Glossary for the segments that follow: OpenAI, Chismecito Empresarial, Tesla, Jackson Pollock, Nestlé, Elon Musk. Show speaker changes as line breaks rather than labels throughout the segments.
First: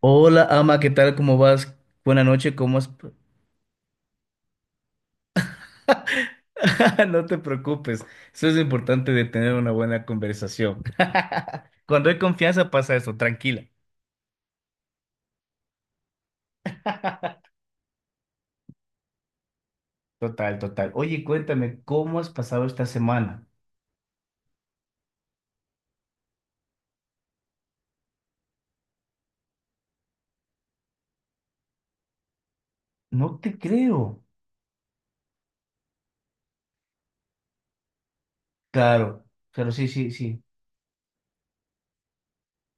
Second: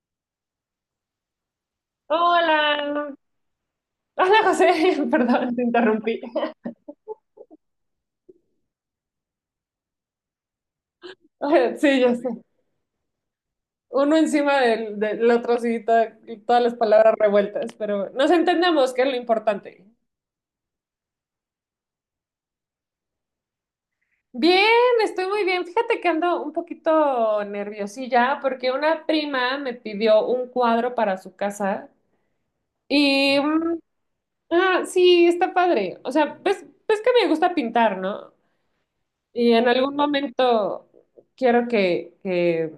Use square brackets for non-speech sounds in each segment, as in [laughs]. Hola, ama, ¿qué tal? ¿Cómo vas? Buena noche, ¿cómo has...
Hola, hola José, [laughs] perdón, te interrumpí. [laughs]
[laughs] No te preocupes, eso es lo importante de tener una buena conversación. [laughs]
Sí,
Cuando
ya
hay
sé.
confianza pasa eso, tranquila.
Uno encima del otro, sí, todas las palabras
[laughs]
revueltas, pero nos entendemos, que es lo importante.
Total, total. Oye, cuéntame, ¿cómo has pasado esta semana?
Bien, estoy muy bien. Fíjate que ando un poquito nerviosilla porque una prima me pidió un cuadro para su casa y,
No te creo.
ah, sí, está padre. O sea, ves que me gusta pintar, ¿no?
Claro,
Y en
claro, sí,
algún
sí, sí.
momento quiero que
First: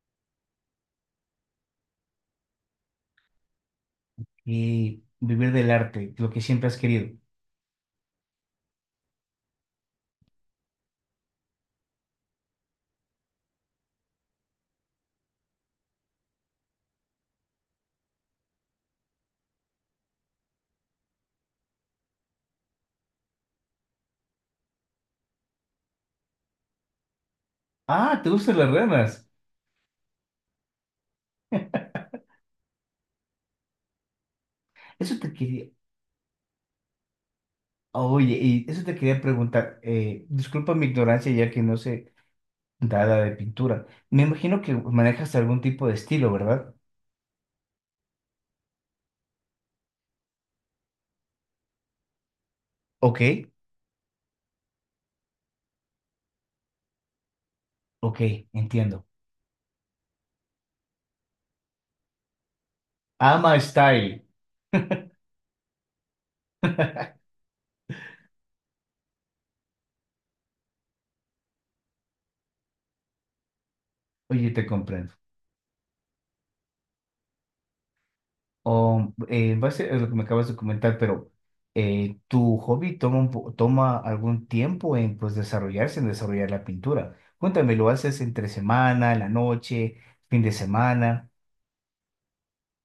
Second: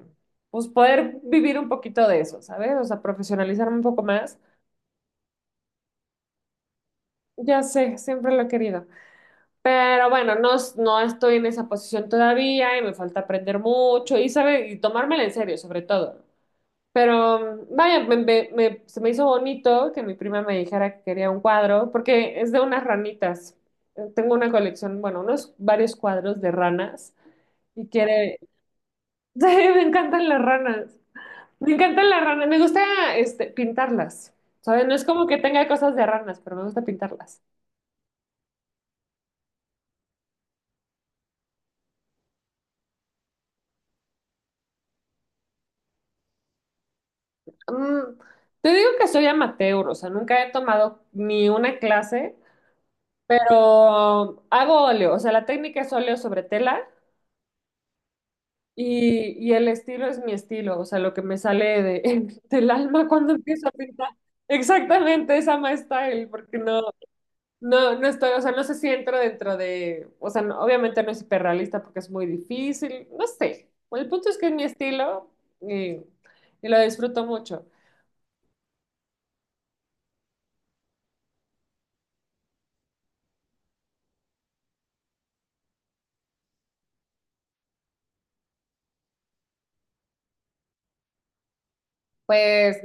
pues poder vivir un poquito de eso, ¿sabes? O sea, profesionalizarme un poco más.
Y vivir del arte, lo que siempre has querido.
Ya sé, siempre lo he querido. Pero bueno, no, no estoy en esa posición todavía y me falta aprender mucho y, sabe, y tomármela en serio, sobre todo. Pero vaya, se me hizo bonito que mi prima me dijera que quería un cuadro, porque es de unas ranitas. Tengo una colección, bueno, unos varios cuadros de ranas y
Ah, ¿te
quiere... [laughs]
gustan las ranas?
Sí, me encantan las ranas. Me encantan las ranas, me gusta pintarlas. ¿Saben? No es
Eso
como
te
que tenga
quería...
cosas de ranas, pero me gusta pintarlas.
Oye, y eso te quería preguntar. Disculpa mi ignorancia, ya que no sé dada de pintura. Me imagino que manejas algún tipo de estilo, ¿verdad?
Mm, Te digo que soy amateur, o sea, nunca he tomado ni una clase,
Ok,
pero hago óleo, o sea, la técnica es óleo sobre tela
ok, entiendo.
y el estilo es mi estilo, o sea, lo que me sale de, [laughs] del alma cuando
Ama
empiezo a pintar.
Style.
Exactamente, esa my style, porque no. No, no estoy, o sea, no sé si entro dentro de, o sea, obviamente no es hiperrealista porque es muy difícil, no sé. Bueno, el punto es que
Oye,
es mi
te comprendo.
estilo y, y lo disfruto mucho.
En base a lo que me acabas de comentar, pero tu hobby toma, toma algún tiempo en, pues, desarrollarse, en desarrollar la pintura. Cuéntame, ¿lo haces entre semana, en la noche, fin de semana?
Pues,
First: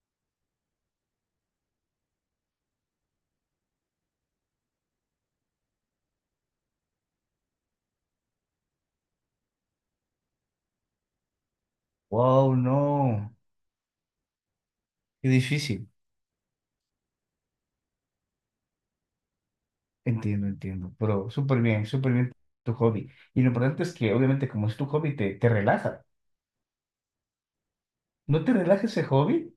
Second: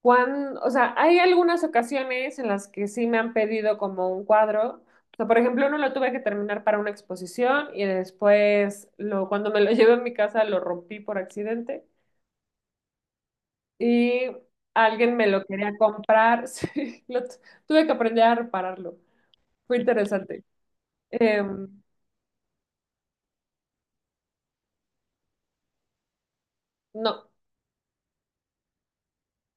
cuando, o sea, hay algunas ocasiones en las que sí me han pedido como un cuadro. O sea, por ejemplo, uno lo tuve que terminar para una exposición y después, cuando me lo [laughs] llevé a mi casa, lo rompí por accidente
Wow, no,
y alguien me
qué
lo quería
difícil.
comprar. [laughs] Sí, lo tuve que aprender a repararlo. Fue interesante.
Entiendo, entiendo, pero
Eh,
súper bien tu hobby. Y lo importante es que obviamente como es tu hobby, te relaja.
no,
¿No te relaja ese hobby?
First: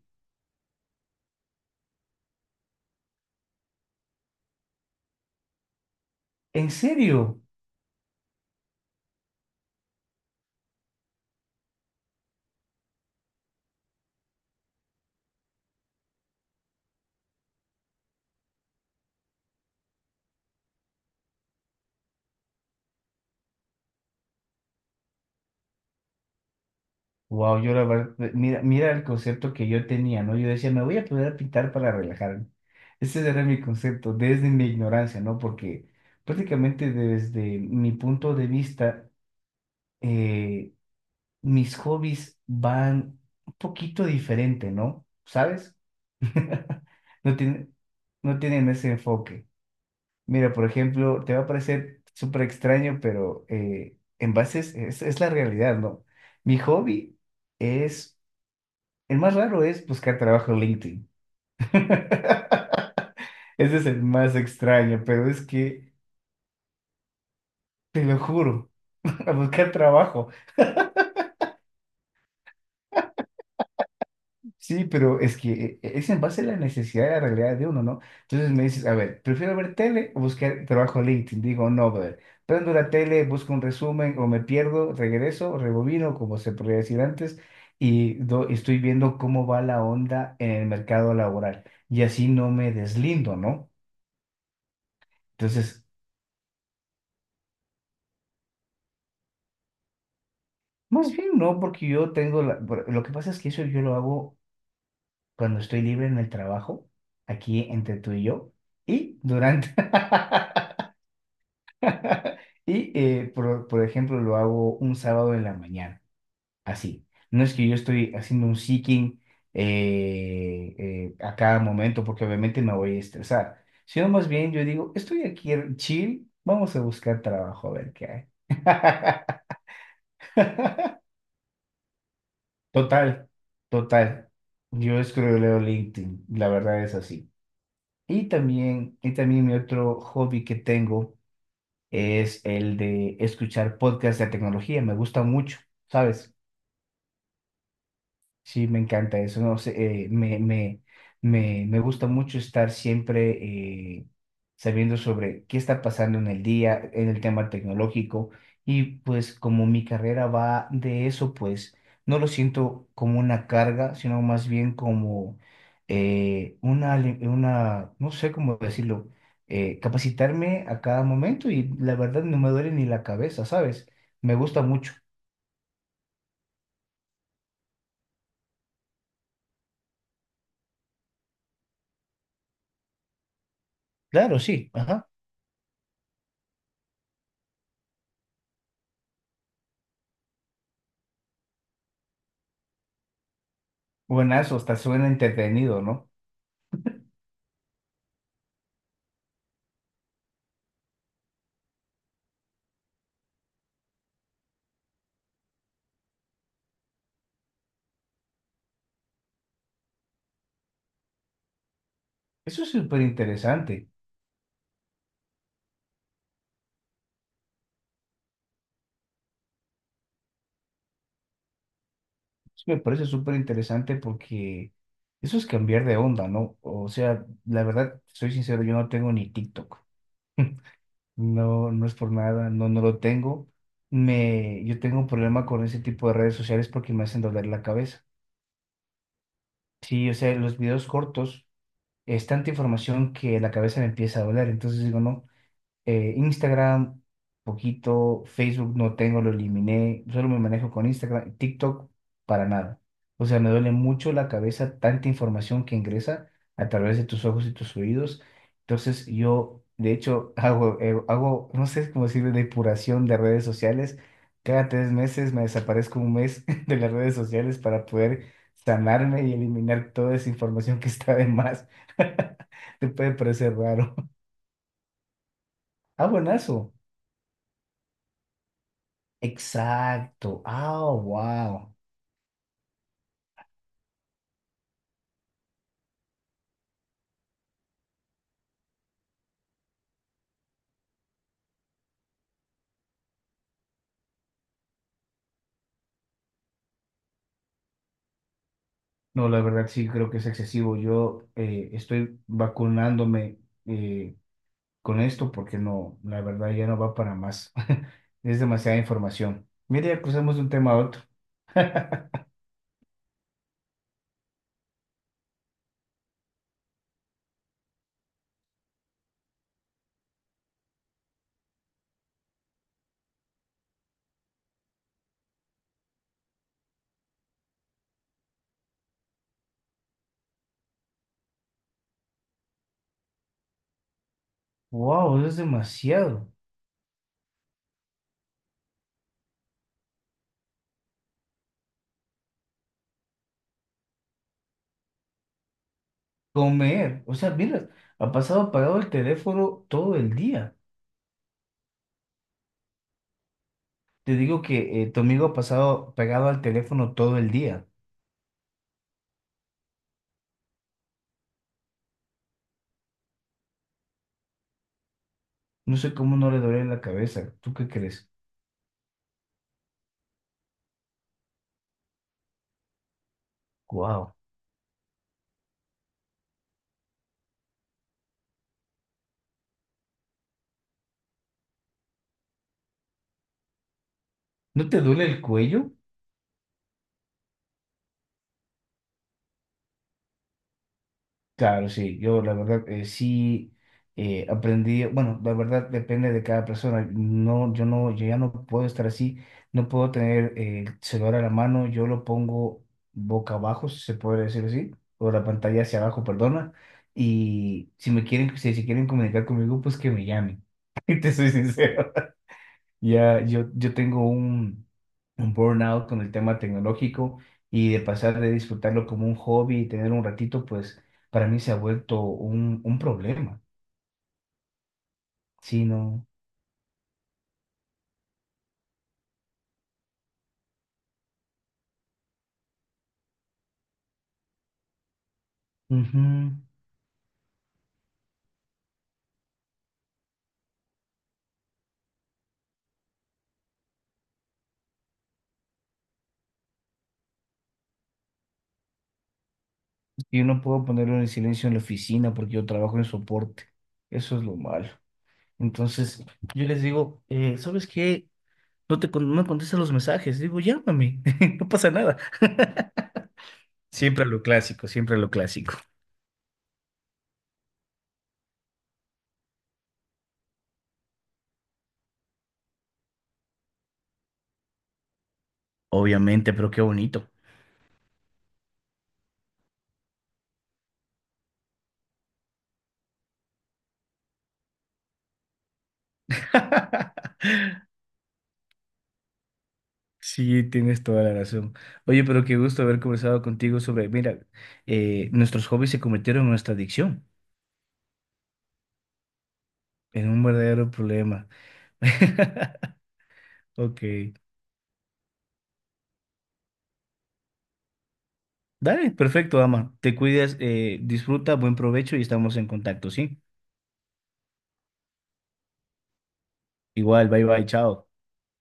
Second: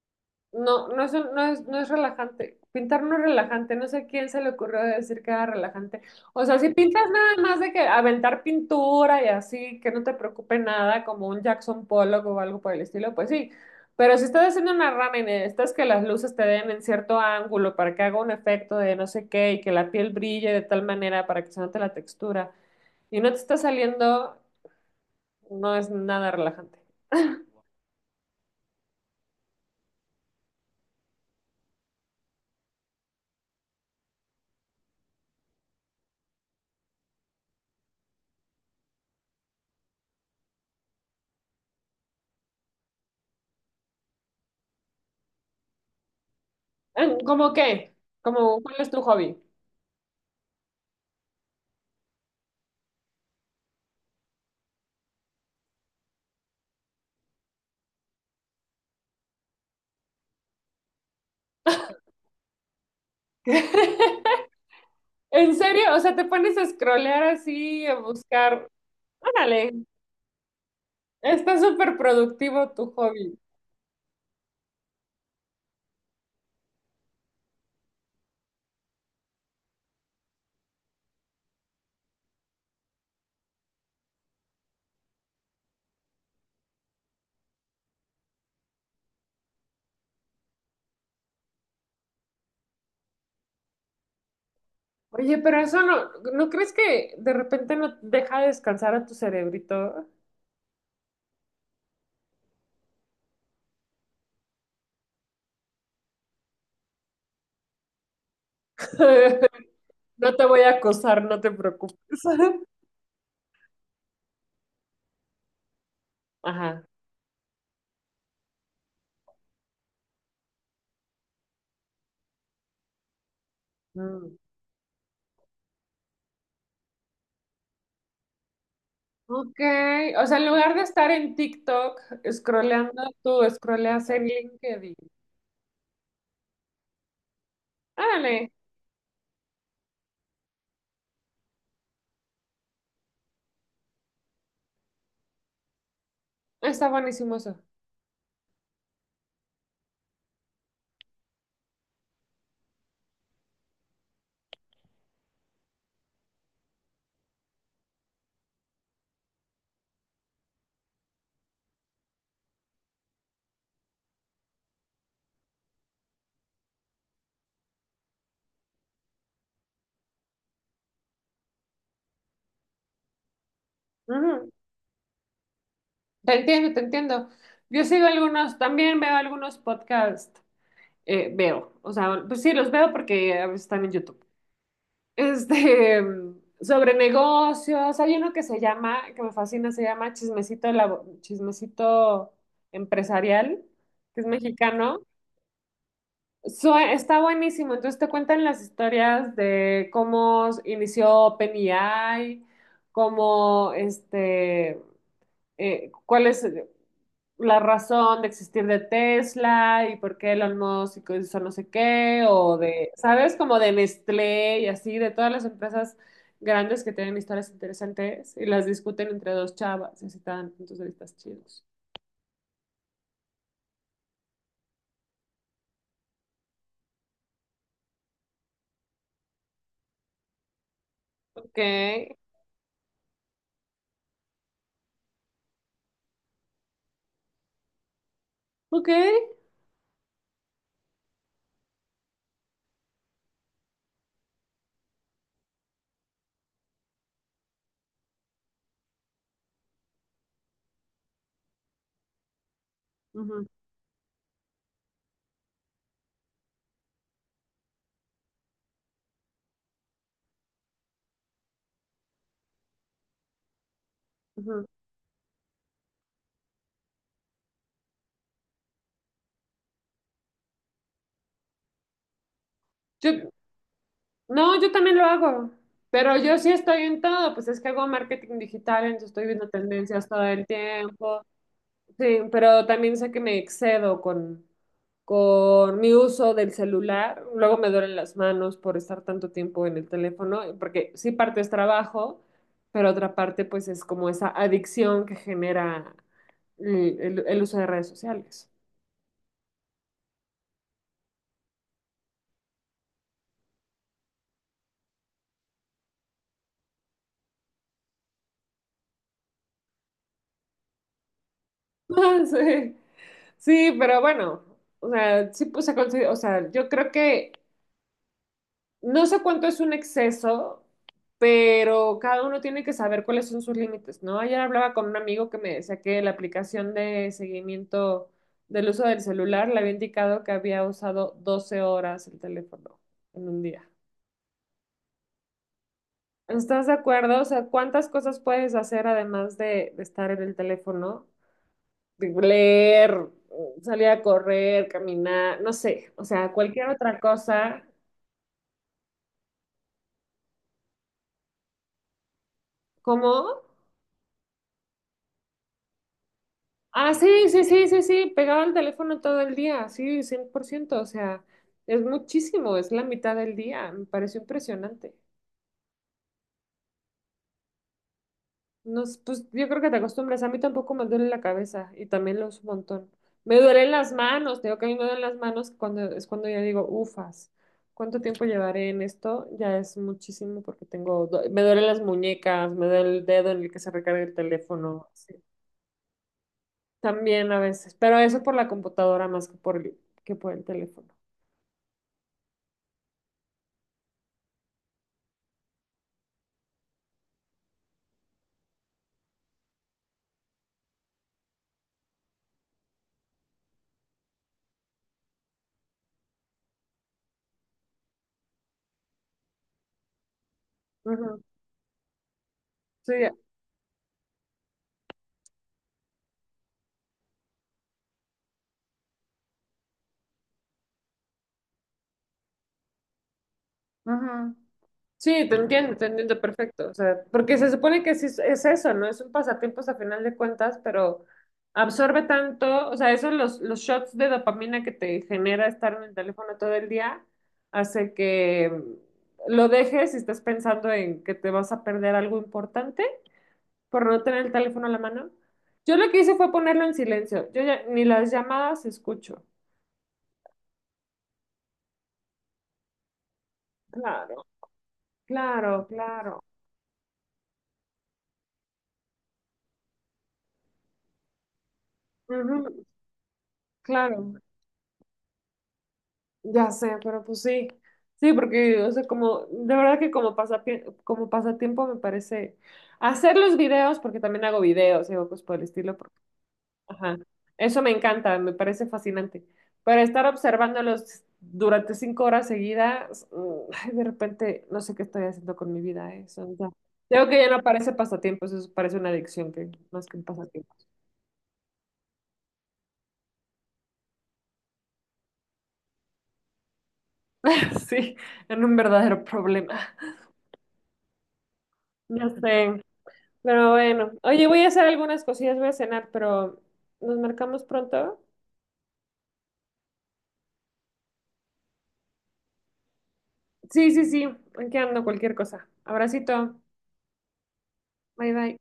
no, no es, un- no es, no es relajante. Pintar no es relajante. No sé a quién se le ocurrió decir que era relajante. O sea, si
¿En
pintas nada
serio?
más de que aventar pintura y así, que no te preocupe nada, como un Jackson Pollock o algo por el estilo, pues sí. Pero si estás haciendo una rana y necesitas que las luces te den en cierto ángulo para que haga un efecto de no sé qué y que la piel brille de tal manera para que se note la textura y no te está saliendo, no es nada relajante.
Wow, yo la verdad, mira, mira el concepto que yo tenía, ¿no? Yo decía, me voy a poder a pintar para relajarme. Ese era mi concepto, desde mi ignorancia, ¿no? Porque prácticamente desde mi punto de vista, eh, mis hobbies van un poquito diferente, ¿no? ¿Sabes? [laughs] No
¿Cómo
tiene,
qué?
no
¿Cómo
tienen
cuál es
ese
tu hobby?
enfoque. Mira, por ejemplo, te va a parecer súper extraño, pero en bases es la realidad, ¿no? Mi hobby es, el más raro es buscar trabajo en LinkedIn. [laughs] Ese es el más
[laughs]
extraño, pero es
¿En
que,
serio? O sea, te pones a scrollear así, a
te lo
buscar.
juro, [laughs] a buscar
Órale,
trabajo.
está súper productivo tu hobby.
Sí, pero es que es en base a la necesidad de la realidad de uno, ¿no? Entonces me dices, a ver, prefiero ver tele o buscar trabajo en LinkedIn. Digo, no, brother. Prendo la tele, busco un resumen o me pierdo, regreso, rebobino, como se podría decir antes, y estoy viendo cómo va la onda en el mercado laboral. Y así no me deslindo, ¿no?
Oye, pero eso
Entonces,
no, ¿no crees que de repente no deja descansar a tu cerebrito?
más bien no, porque yo tengo la... Lo que pasa es que eso yo lo hago cuando estoy libre en el trabajo, aquí entre tú y yo, y
[laughs]
durante...
No te voy
[laughs]
a acosar, no te preocupes.
[laughs]
[laughs]
Y, por ejemplo, lo hago un sábado en la mañana,
Ajá.
así. No es que yo estoy haciendo un seeking a cada momento, porque obviamente me voy a estresar, sino más
Mm.
bien yo digo, estoy aquí chill, vamos a buscar trabajo a ver qué hay. [laughs]
Ok, o sea, en lugar de estar en TikTok scrolleando,
Total,
tú scrolleas en
total.
LinkedIn.
Yo escroleo LinkedIn, la verdad es así.
Órale,
Y también mi otro hobby que tengo es el de escuchar podcasts de tecnología, me gusta mucho, ¿sabes?
está buenísimo eso.
Sí, me encanta eso, no sé, me gusta mucho estar siempre eh, sabiendo sobre qué está pasando en el día, en el tema tecnológico, y pues como mi carrera va de eso, pues no lo siento como una carga, sino más bien como no sé cómo decirlo, capacitarme a cada momento y la verdad no me duele ni la cabeza, ¿sabes? Me
Ujú.
gusta mucho.
Te entiendo, te entiendo. Yo sigo algunos, también veo algunos podcasts, veo, o sea, pues sí, los veo porque a veces están en YouTube. [laughs]
Claro, sí, ajá.
Sobre negocios, hay uno que se llama, que me fascina, se llama Chismecito, Chismecito Empresarial, que es
Buenazo, hasta
mexicano.
suena entretenido, ¿no?
Está buenísimo, entonces te cuentan las historias de cómo inició OpenAI, cómo, este, cuál es... la razón de existir de Tesla y por qué Elon Musk hizo no sé qué, o
Eso es
de,
súper
¿sabes? Como de
interesante.
Nestlé y así, de todas las empresas grandes que tienen historias interesantes y las discuten entre dos chavas y así te dan puntos de vista chidos.
Eso me parece súper interesante porque eso es cambiar de onda, ¿no? O sea, la verdad, soy sincero, yo no tengo ni TikTok. [laughs]
Ok,
No, no es por nada, no, no lo tengo. Me, yo tengo un problema con ese tipo de redes sociales porque me hacen doler la cabeza.
ok.
Sí, o sea, los videos cortos es tanta información que la cabeza me empieza a doler. Entonces digo, no. Instagram, poquito, Facebook no tengo, lo eliminé, solo me manejo con Instagram, TikTok para nada. O sea,
Ujú,
me duele mucho la cabeza tanta información que ingresa a través de tus ojos y tus oídos. Entonces yo, de hecho, [laughs] hago, no sé cómo decirle, depuración de redes sociales.
ujú.
Cada tres meses me desaparezco un mes [laughs] de las redes sociales para poder sanarme y eliminar toda esa información que está de más. [laughs] Te puede
Yo,
parecer raro.
no, yo también lo hago,
Ah,
pero yo sí
buenazo.
estoy en todo, pues es que hago marketing digital, entonces estoy viendo tendencias todo
Exacto.
el
Ah,
tiempo.
wow.
Sí, pero también sé que me excedo con mi uso del celular. Luego me duelen las manos por estar tanto tiempo en el teléfono, porque sí parte es trabajo, pero otra parte pues es como esa adicción que genera el uso de redes sociales.
No, la verdad sí creo que es excesivo. Yo estoy vacunándome eh, con esto porque no, la verdad ya no va para más. [laughs] Es demasiada información. Mira, ya cruzamos de un tema a otro.
[laughs] Sí, sí, pero bueno, o sea, sí, pues, o sea, yo creo que no sé cuánto es un exceso, pero cada uno tiene que saber cuáles son sus límites, ¿no? Ayer hablaba con un amigo que me decía que la aplicación de seguimiento del uso del celular le había indicado que había usado 12 horas el teléfono en un día.
Wow, eso es demasiado.
¿Estás de acuerdo? O sea, ¿cuántas cosas puedes hacer además de estar en el teléfono? De leer, salir a correr, caminar, no sé, o sea, cualquier otra
Comer. O sea,
cosa.
mira, ha pasado apagado el teléfono todo el día.
¿Cómo?
Te digo que tu amigo ha pasado pegado al
Ah,
teléfono todo
sí,
el
sí, sí,
día.
sí, sí, pegado al teléfono todo el día, sí, 100%, o sea, es muchísimo, es la mitad del día, me pareció impresionante.
No sé cómo no le duele la cabeza. ¿Tú qué crees?
Pues yo creo que te acostumbras, a mí tampoco me duele la cabeza y también lo uso un montón. Me duelen las
Wow.
manos, te digo que a mí me duelen las manos cuando es cuando ya digo, ufas, ¿cuánto tiempo llevaré en esto? Ya es muchísimo porque me duelen las muñecas, me duele el dedo en el que se recarga el
¿No te
teléfono,
duele
sí.
el cuello?
También a veces, pero eso por la computadora más que por que por el teléfono.
Claro, sí, yo la verdad sí aprendí, bueno, la verdad depende de cada persona, no, yo ya no puedo estar así, no puedo tener el celular a la mano, yo lo pongo boca abajo, si se puede decir así, o la pantalla hacia abajo, perdona, y si me quieren, si se quieren comunicar conmigo, pues que me llamen, [laughs] te
Ujú,
soy sincero.
sí,
Ya, yo tengo un burnout con el tema tecnológico y de pasar de disfrutarlo como un hobby y tener un ratito, pues para mí se ha vuelto un problema.
ujú. Sí,
Sí,
te
no.
entiendo perfecto. O sea, porque se supone que sí es eso, ¿no? Es un pasatiempo a final de cuentas, pero absorbe tanto, o sea, esos los, shots de dopamina que te genera estar en el
Ujú.
teléfono todo el día, hace que lo dejes y estés pensando en que te vas a perder algo importante por no tener el teléfono a la mano. Yo lo que hice fue ponerlo en silencio. Yo ya ni las llamadas escucho.
Yo no puedo ponerlo en silencio en la oficina porque yo trabajo en soporte.
Claro,
Eso es lo malo.
claro,
Entonces,
claro.
yo les digo, ¿sabes qué? No me contestas los mensajes. Digo, llámame, [laughs] no pasa nada. [laughs]
Ujú,
Siempre
claro.
lo clásico, siempre lo clásico.
Ya sé, pero pues sí, sí, porque, o sea, como, de verdad que como como pasatiempo me parece hacer los videos, porque también hago videos, digo, pues por el estilo, porque,
Obviamente, pero qué
ajá,
bonito.
eso me encanta, me parece fascinante, pero estar observándolos durante 5 horas seguidas, mm, ay, de repente no sé qué estoy haciendo con mi vida, ¿eh? Eso ya, creo que ya no
[laughs]
parece pasatiempo, eso parece una adicción que, más que un
Sí,
pasatiempo.
tienes toda la razón. Oye, pero qué gusto haber conversado contigo sobre, mira, nuestros hobbies se convirtieron en nuestra adicción,
[laughs] Sí, en un verdadero problema.
en un verdadero problema.
Ya sé.
[laughs]
Pero
Ok.
bueno, oye, voy a hacer algunas cosillas, voy a cenar, pero nos marcamos pronto.
Dale, perfecto, ama. Te cuidas, disfruta, buen provecho y estamos en contacto, ¿sí?
Sí, sí, sí, aquí ando cualquier cosa. Abracito,
Igual, bye bye, chao.
bye bye.